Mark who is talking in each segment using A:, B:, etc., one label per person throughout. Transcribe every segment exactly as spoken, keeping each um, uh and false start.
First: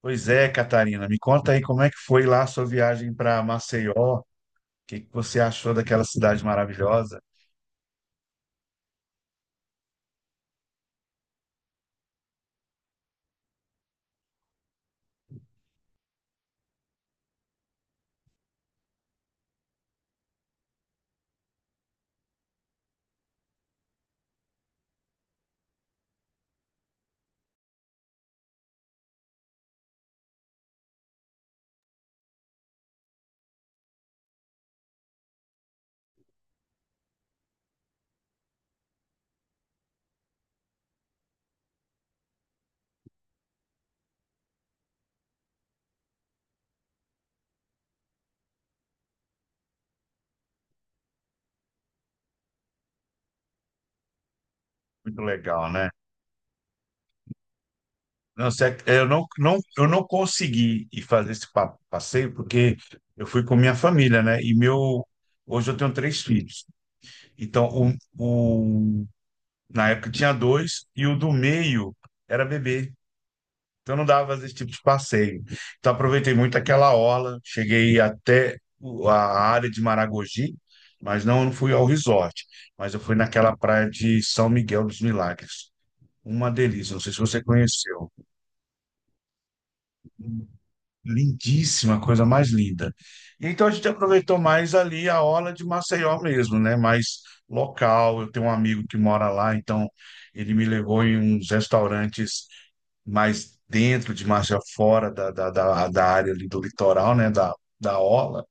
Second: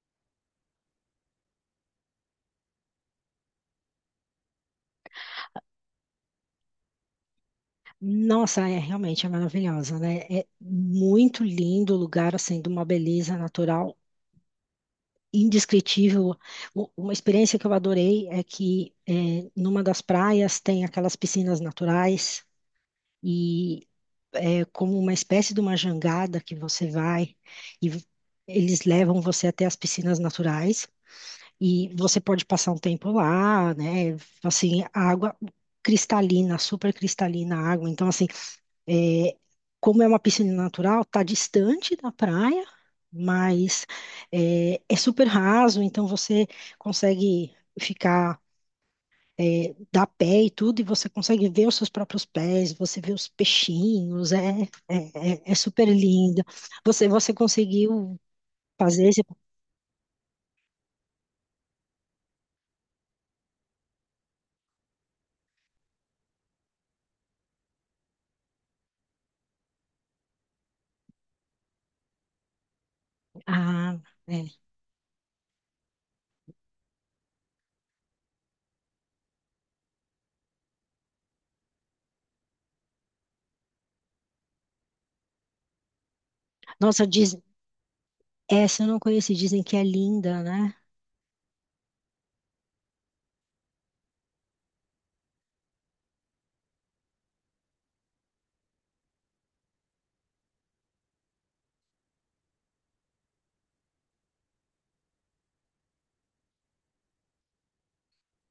A: Pois é, Catarina, me conta aí como é que foi lá a sua viagem para Maceió? O que que você achou daquela cidade maravilhosa?
B: Nossa, é realmente é maravilhosa, né? É muito lindo o lugar, assim, de uma beleza natural indescritível. U- Uma experiência que eu adorei é que é, numa das praias tem aquelas piscinas naturais, e é como uma espécie de uma jangada que você vai, e v- eles levam você até as piscinas naturais, e você pode passar um tempo lá, né? Assim, a água cristalina, super cristalina a água. Então, assim, é, como é uma piscina natural, está distante da praia, mas é, é super raso, então você consegue ficar, é, dar pé e tudo, e você consegue ver os seus próprios pés, você vê os peixinhos, é,
A: Muito
B: é, é- é
A: legal,
B: super
A: né?
B: lindo. Você, você conseguiu
A: Não, sé- eu
B: fazer esse...
A: não, não, eu não consegui ir fazer esse pa- passeio porque eu fui com minha família, né? E meu, hoje eu tenho três filhos. Então, o, o, na época tinha dois e o do meio era bebê. Então
B: Ah,
A: não dava
B: é.
A: esse tipo de passeio. Então aproveitei muito aquela orla, cheguei até o- a área de Maragogi, mas não, não fui ao resort, mas eu fui naquela praia de São Miguel dos Milagres. Uma delícia, não
B: Nossa,
A: sei se
B: diz...
A: você conheceu.
B: essa eu não conheci, dizem que é linda, né?
A: Lindíssima, coisa mais linda. Então a gente aproveitou mais ali a orla de Maceió mesmo, né? Mais local. Eu tenho um amigo que mora lá, então ele me levou em uns restaurantes mais dentro de margem fora da, da, da, da área ali do litoral, né? Da, da orla.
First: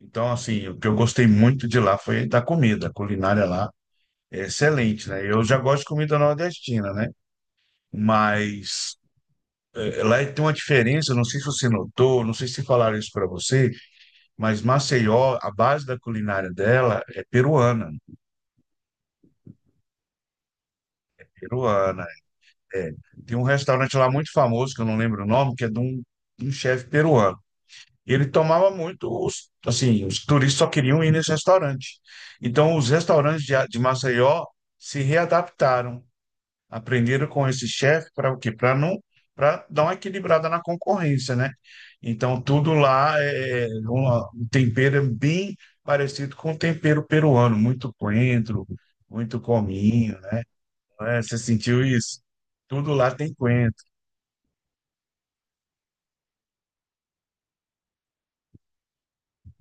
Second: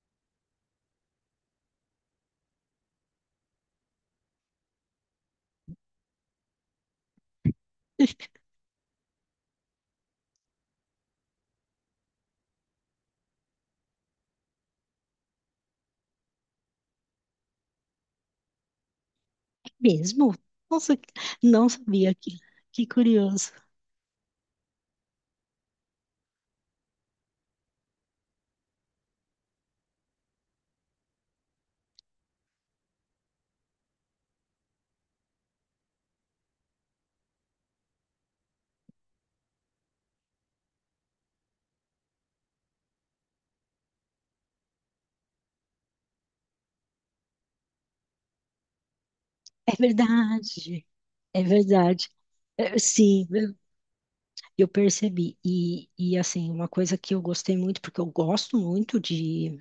A: Então, assim, o que eu gostei muito de lá foi da comida. A culinária lá é excelente, né? Eu já gosto de comida nordestina, né? Mas eh, lá tem uma diferença, não sei se você notou, não sei se falaram isso para você, mas Maceió, a base da culinária dela é peruana.
B: É mesmo? Nossa, não
A: Peruana,
B: sabia, que, que
A: é. Tem um
B: curioso.
A: restaurante lá muito famoso, que eu não lembro o nome, que é de um, de um chefe peruano. Ele tomava muito, os, assim, os turistas só queriam ir nesse restaurante. Então, os restaurantes de, A- de Maceió se readaptaram, aprenderam com esse chefe para o quê? Para não, para dar uma equilibrada na concorrência, né? Então, tudo lá é é uma- um tempero é bem parecido com o tempero peruano, muito coentro, muito
B: É
A: cominho, né?
B: verdade.
A: É, você
B: É
A: sentiu
B: verdade.
A: isso?
B: É,
A: Tudo lá
B: sim,
A: tem
B: eu
A: coentro.
B: eu percebi. E, e, assim, uma coisa que eu gostei muito, porque eu gosto muito de,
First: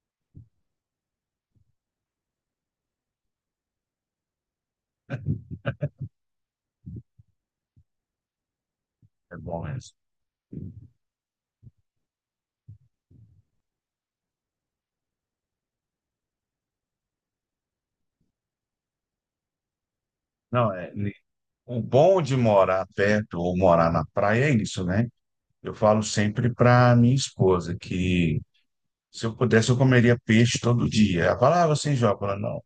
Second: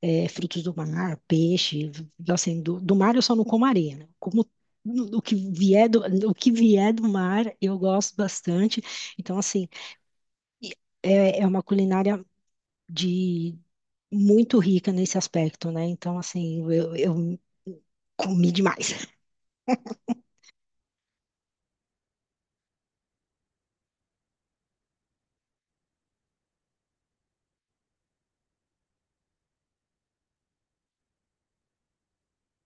B: é, frutos do mar, peixe, assim, do, do mar eu só não como areia, né? Como o que vier do, o que vier do mar eu gosto bastante.
A: É
B: Então,
A: bom
B: assim,
A: isso.
B: e é, é uma culinária de muito rica nesse aspecto, né? Então, assim, eu, eu comi demais.
A: Não, é, o bom de morar perto ou morar na praia é isso, né? Eu falo sempre para minha esposa que se eu pudesse eu comeria peixe todo dia. Ela fala, ah, você enjoa? Eu falo, não.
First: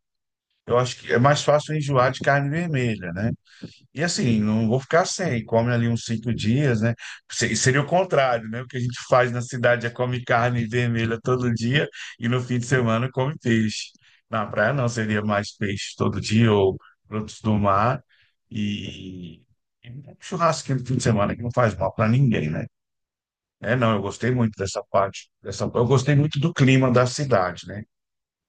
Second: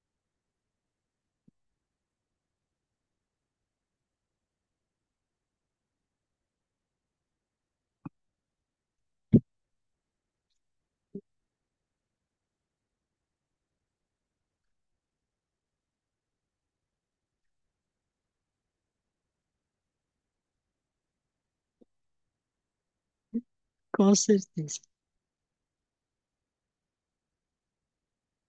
A: Eu acho que é mais fácil eu enjoar de carne vermelha, né? E assim, não vou ficar sem, come ali uns cinco dias, né? Se- Seria o contrário, né? O que a gente faz na cidade é come carne vermelha todo dia e no fim de semana come peixe. Na praia não, seria mais peixe todo dia ou frutos do mar e, e um churrasquinho no fim de semana que não faz mal para ninguém, né? É, não, eu
B: Com
A: gostei muito
B: certeza.
A: dessa parte, dessa, eu gostei muito do clima da cidade, né?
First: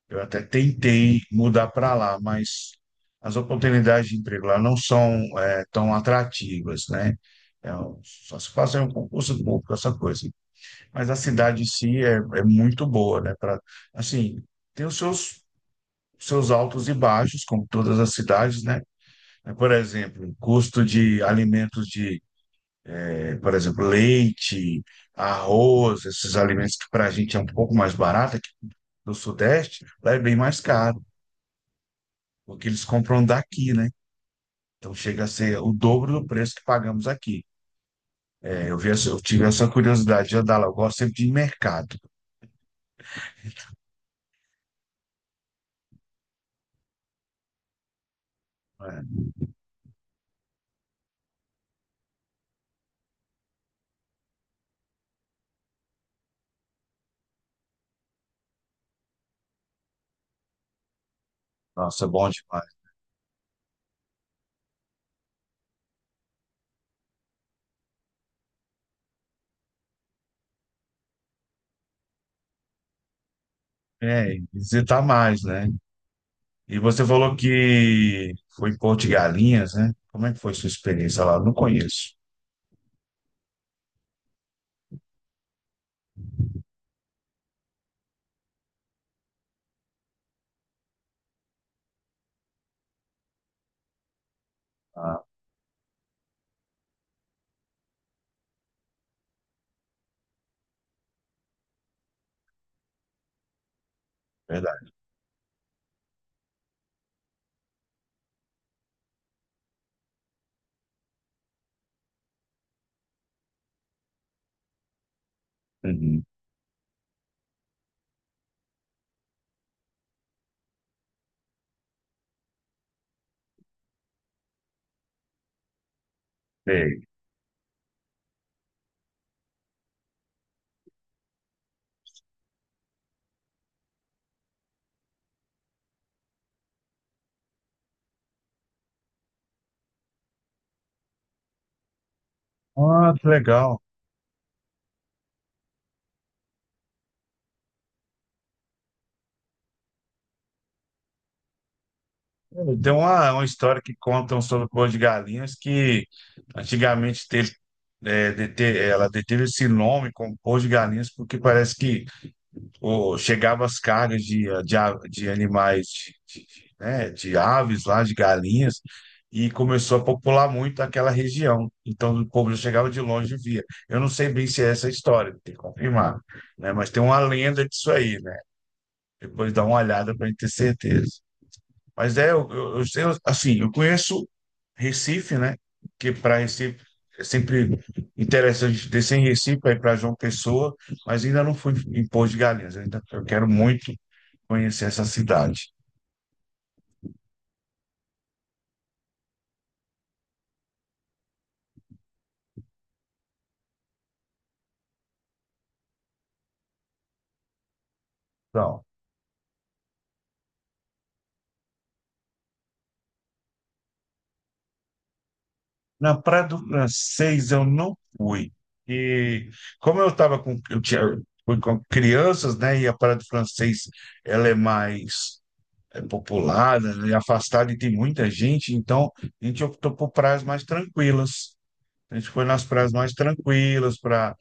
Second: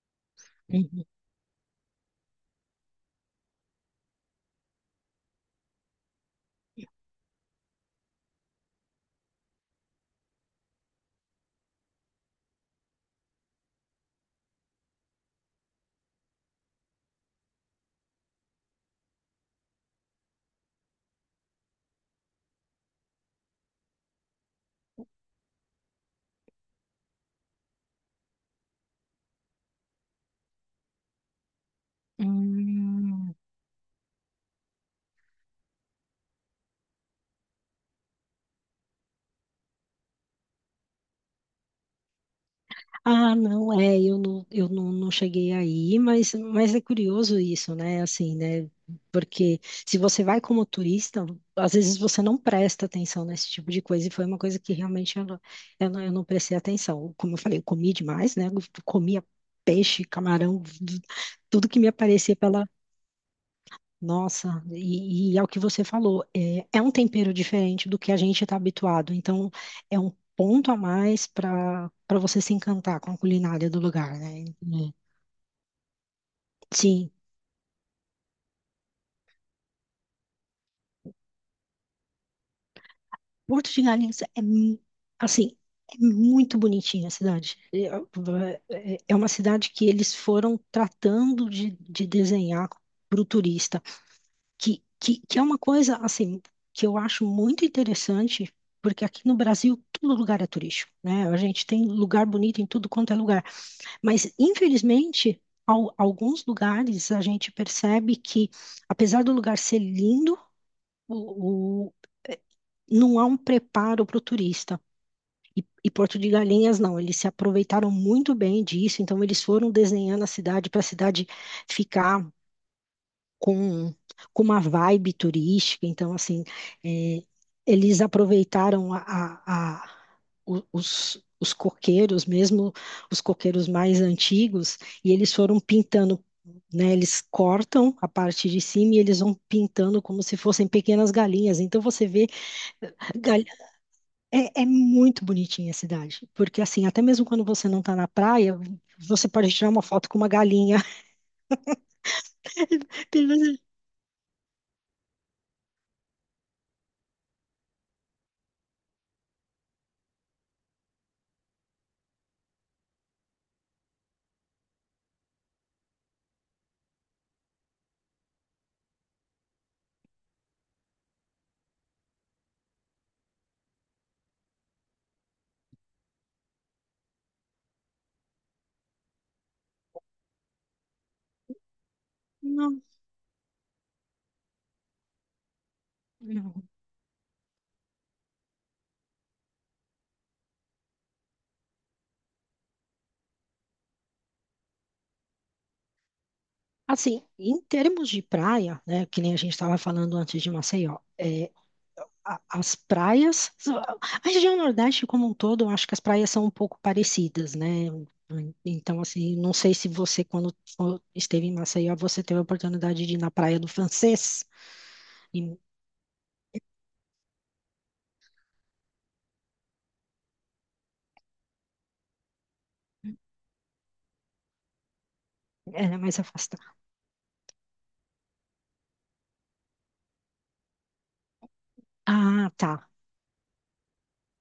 A: Eu até
B: Uhum.
A: tentei mudar para lá, mas as oportunidades de emprego lá não são é, tão atrativas, né? É, um, só se faz um concurso público, essa coisa. Mas a cidade em si é, é muito boa, né? Pra, assim, tem os seus, seus altos e baixos, como todas as cidades, né? É, por exemplo, o custo de alimentos de, eh, por exemplo, leite, arroz, esses alimentos que para a gente é um pouco mais barato, aqui do Sudeste, lá é bem mais caro. Porque eles compram
B: Hum.
A: daqui, né? Então chega a ser o dobro do preço que pagamos aqui. É, eu vi essa- eu tive essa curiosidade de andar lá. Eu gosto sempre de ir em mercado,
B: Ah, não, é, eu não, eu não, não cheguei aí, mas, mas é curioso isso, né? Assim, né?
A: né?
B: Porque se você vai como turista, às vezes você não presta atenção nesse tipo de coisa, e foi uma coisa que realmente eu não, eu não, eu não prestei atenção. Como eu falei, eu comi demais, né? Eu comia peixe, camarão, tudo que me
A: Nossa, é bom
B: aparecia pela
A: demais.
B: nossa, e, e é o que você falou, é, é um tempero diferente do que a gente está habituado, então é um ponto a mais para para você se encantar com a culinária do lugar,
A: É, e
B: né? Hum.
A: visitar mais, né? E você
B: Sim,
A: falou que foi em Porto de Galinhas, né? Como é que foi sua experiência lá? Eu não conheço.
B: Porto de Galinhas é mu- assim, é muito bonitinha a cidade. É, é é uma cidade que eles foram tratando de, de desenhar para o turista. Que, que,
A: Ah,
B: que é uma coisa, assim, que eu acho muito interessante, porque aqui no Brasil todo lugar é turístico, né? A gente tem lugar bonito em tudo quanto é lugar, mas
A: verdade.
B: infelizmente, al- alguns lugares a gente percebe que, apesar do lugar ser lindo, o, o- eh, não há um preparo para o turista. E, e Porto
A: Uhum.
B: de Galinhas, não, eles se aproveitaram muito bem disso, então eles foram desenhando a cidade para a cidade ficar com, com uma vibe turística. Então, assim,
A: Sei.
B: é, eles aproveitaram a, a- a- o- os, os coqueiros, mesmo os coqueiros mais antigos, e eles foram pintando, né? Eles cortam a parte de cima e eles vão pintando como se fossem pequenas galinhas. Então, você vê,
A: Ah, que
B: gal-
A: legal.
B: é, é muito bonitinha a cidade, porque, assim, até mesmo quando você não está na praia, você pode tirar uma foto com uma galinha.
A: Tem
B: Tem
A: uma, uma
B: vezes-
A: história que contam sobre Porto de Galinhas que antigamente teve, é, dete- ela deteve esse nome como Porto de Galinhas porque parece que ou chegava as cargas de, a- de, a- de animais, de, de- de, né, de aves lá, de galinhas, e começou a popular muito aquela região. Então o povo já chegava de longe e via. Eu não sei bem se é essa a história, tem que confirmar, né? Mas tem uma lenda disso aí, né? Depois dá uma olhada para gente ter certeza. Mas é, eu, eu, eu sei, assim, eu conheço Recife, né? Que para
B: Não.
A: Recife é sempre interessante descer em Recife aí para João Pessoa, mas ainda não fui em Poço de Galinhas. Eu, ainda, eu quero muito conhecer essa cidade.
B: Assim, em termos de praia, né, que nem a gente estava falando antes de Maceió, é, a- as praias, a região Nordeste como um todo, eu acho que as praias são um pouco parecidas, né?
A: Então,
B: Então, assim, não sei se você, quando for- esteve em Maceió, você teve a oportunidade de ir na Praia do Francês, e
A: na Praia do Francês eu não fui. E como eu estava com, eu tinha, fui com crianças, né? E a Praia do Francês ela é mais
B: ela é, né,
A: é,
B: mais afastada.
A: popular, né, afastada e tem muita gente, então a gente optou por praias mais tranquilas. A gente foi
B: Ah,
A: nas
B: tá.
A: praias mais tranquilas para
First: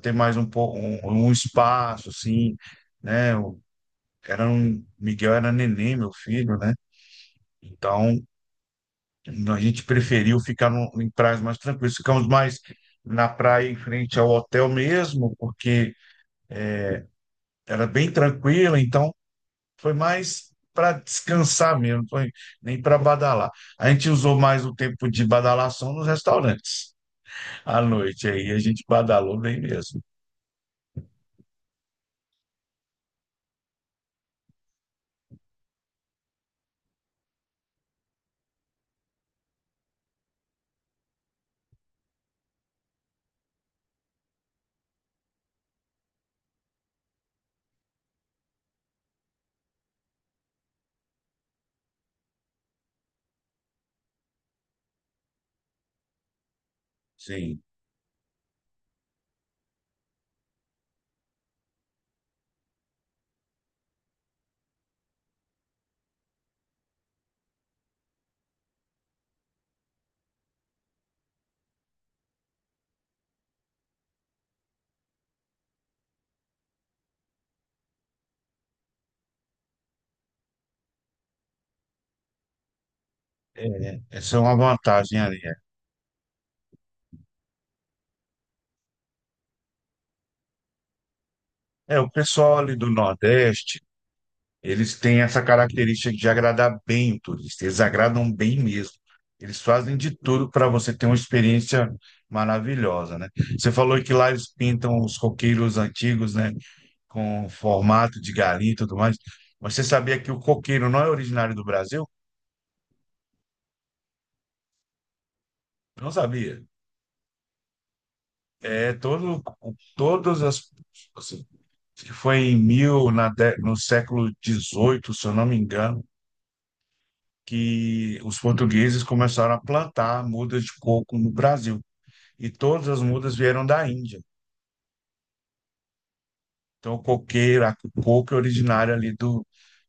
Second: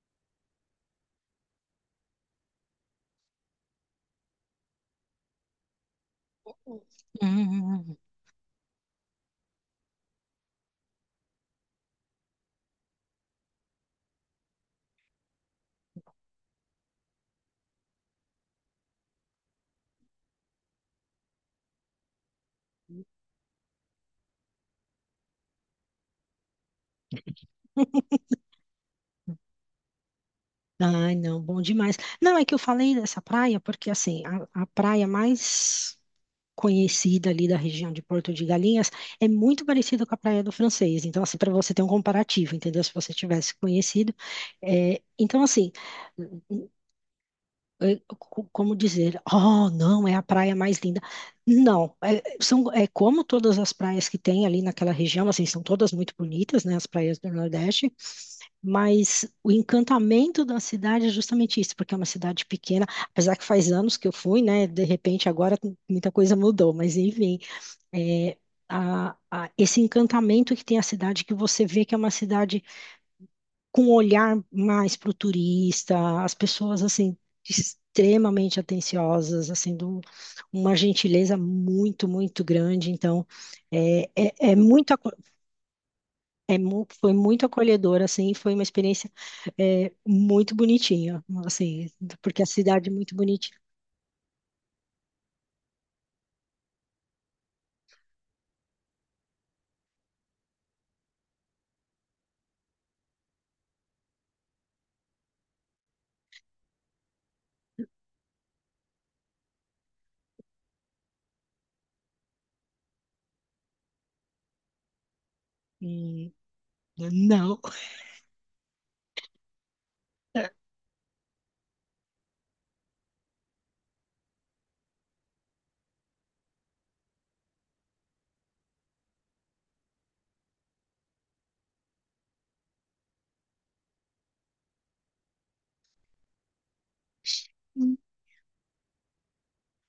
A: ter mais um, pouco um, um espaço, assim, né? O- Era um, Miguel era neném, meu filho, né?
B: Hum, hum, hum.
A: Então, a gente preferiu ficar num- em praias mais tranquilas. Ficamos mais na praia em frente ao hotel mesmo, porque era bem tranquila, então foi mais para descansar mesmo, não foi nem para badalar. A gente usou mais o tempo de badalação nos restaurantes à noite, aí a gente badalou bem mesmo.
B: Ai, não, bom demais. Não, é que eu falei dessa praia porque, assim, a, a praia mais conhecida ali da região de Porto de Galinhas é muito parecida com a Praia do Francês. Então, assim, para você ter um comparativo, entendeu? Se você tivesse conhecido. É, então, assim, é, co- como dizer, oh, não, é a praia mais linda. Não, é, são, é como todas as praias que tem ali naquela região, assim, são todas muito bonitas, né, as praias do
A: Sim.
B: Nordeste, mas o encantamento da cidade é justamente isso, porque é uma cidade pequena, apesar que faz anos que eu fui, né, de repente agora muita coisa mudou, mas enfim, é, a- a- esse encantamento que tem a cidade, que você vê que é uma cidade com um olhar mais para o turista, as pessoas assim extremamente atenciosas, assim, de um- uma gentileza muito, muito grande. Então, é, é,
A: Essa é
B: é
A: uma
B: muito, aco-
A: vantagem ali. É,
B: é mu- foi muito acolhedor, assim, foi uma experiência, é, muito bonitinha, assim,
A: É, o
B: porque a
A: pessoal ali
B: cidade
A: do
B: é muito bonitinha.
A: Nordeste, eles têm essa característica de agradar bem o turista, eles agradam bem mesmo. Eles fazem de tudo para você ter uma experiência maravilhosa, né? Você falou que lá eles pintam os coqueiros antigos, né, com formato de galinha e tudo mais. Mas você sabia que o coqueiro não é originário do Brasil? Não
B: Hum,
A: sabia.
B: Não.
A: É todo, todas as assim, acho que foi em mil na, dé- no século dezoito se eu não me engano que os portugueses começaram a plantar mudas de coco no Brasil. E todas as mudas vieram da Índia. Então, o coqueiro, a- o coco é originário ali do,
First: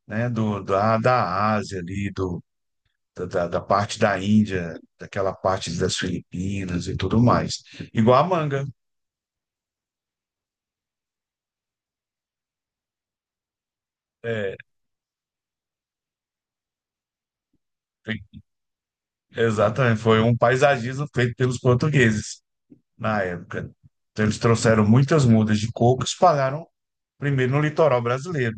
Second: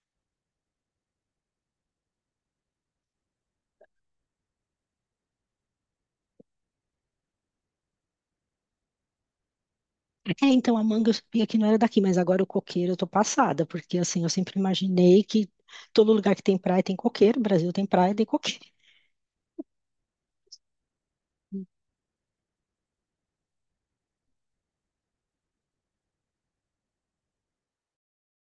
A: né, do, da, da Ásia, ali, do, da, da da parte da Índia, daquela parte das Filipinas e tudo mais. Igual a manga.
B: É, então a manga eu sabia que não era daqui, mas agora o coqueiro eu tô passada, porque assim, eu
A: É,
B: sempre imaginei que todo lugar que tem praia tem coqueiro, Brasil tem praia, tem
A: tem-
B: coqueiro.
A: exatamente. Foi um paisagismo feito pelos portugueses na época. Então, eles trouxeram muitas mudas de coco e espalharam primeiro no litoral brasileiro.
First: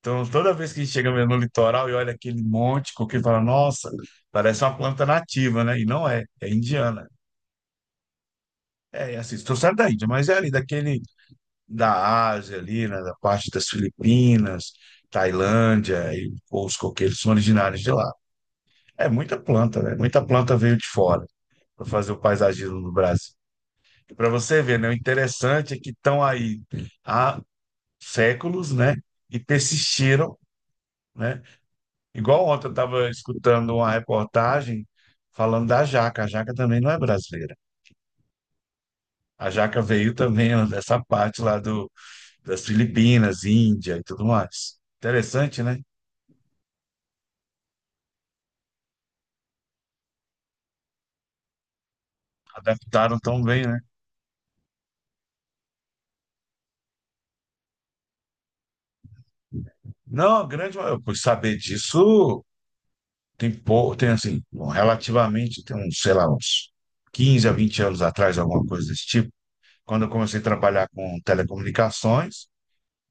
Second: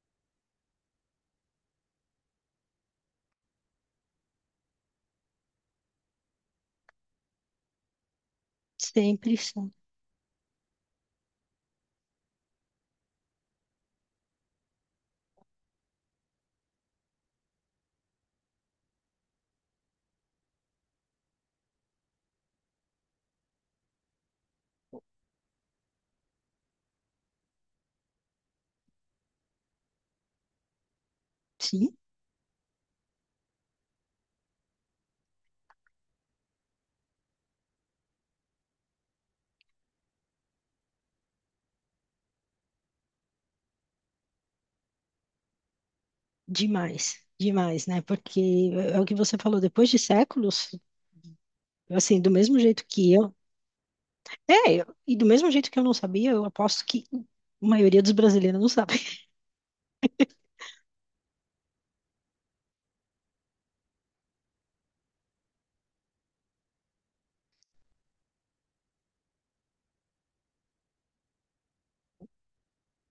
A: Então, toda vez que chega mesmo no litoral e olha aquele monte, coqueiro, fala, nossa, parece uma planta nativa, né? E não é, é indiana. É, é
B: Sempre
A: assim, se
B: são.
A: trouxeram da Índia, mas é ali daquele, da Ásia ali, né? Da parte das Filipinas, Tailândia, e os coqueiros são originários de lá. É muita planta, né? Muita planta veio de fora para fazer o paisagismo do Brasil. E para você ver, né? O interessante é que estão aí há séculos, né? E persistiram, né?
B: Sim,
A: Igual ontem eu estava escutando uma reportagem falando da Jaca. A Jaca também não é brasileira. A Jaca veio também ó, dessa parte lá do, das Filipinas, Índia e tudo mais. Interessante, né?
B: demais, demais, né? Porque é o que você falou, depois de séculos, assim, do mesmo jeito que
A: Adaptaram
B: eu.
A: tão bem, né?
B: É, eu- e do mesmo jeito que eu não sabia, eu aposto que a maioria dos brasileiros não sabe.
A: Não, a grande maioria. Por saber disso, tem pouco, tem assim, bom, relativamente, tem uns, sei lá, uns quinze a vinte anos atrás, alguma coisa desse tipo. Quando eu comecei a trabalhar com telecomunicações,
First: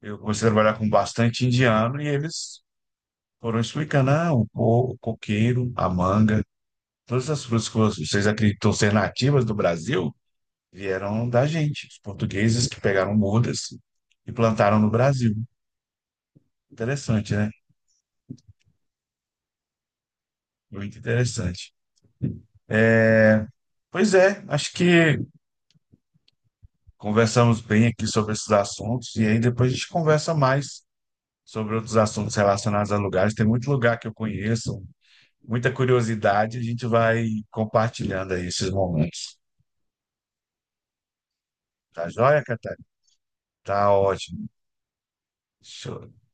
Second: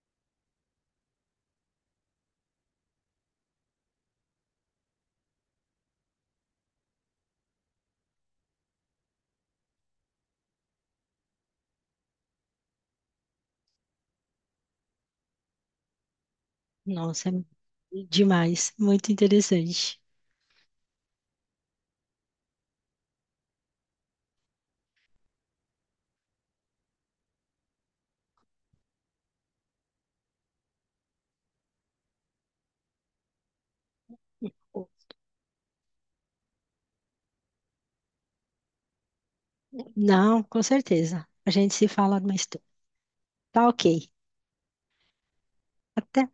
A: eu comecei a trabalhar com bastante indiano e eles foram explicando, ah, o co- o coqueiro, a manga, todas as frutas que vocês acreditam ser nativas do Brasil vieram da gente, os portugueses que pegaram mudas e plantaram no Brasil.
B: Nossa, é
A: Interessante, né?
B: demais, muito interessante.
A: Muito interessante. Pois é, acho que conversamos bem aqui sobre esses assuntos e aí depois a gente conversa mais sobre outros assuntos relacionados a lugares. Tem muito lugar que eu conheço, muita curiosidade, a gente vai compartilhando aí esses momentos.
B: Não, com certeza. A gente se
A: Tá
B: fala
A: joia,
B: mais tarde.
A: Catarina?
B: Tá
A: Tá
B: ok.
A: ótimo. Show.
B: Até.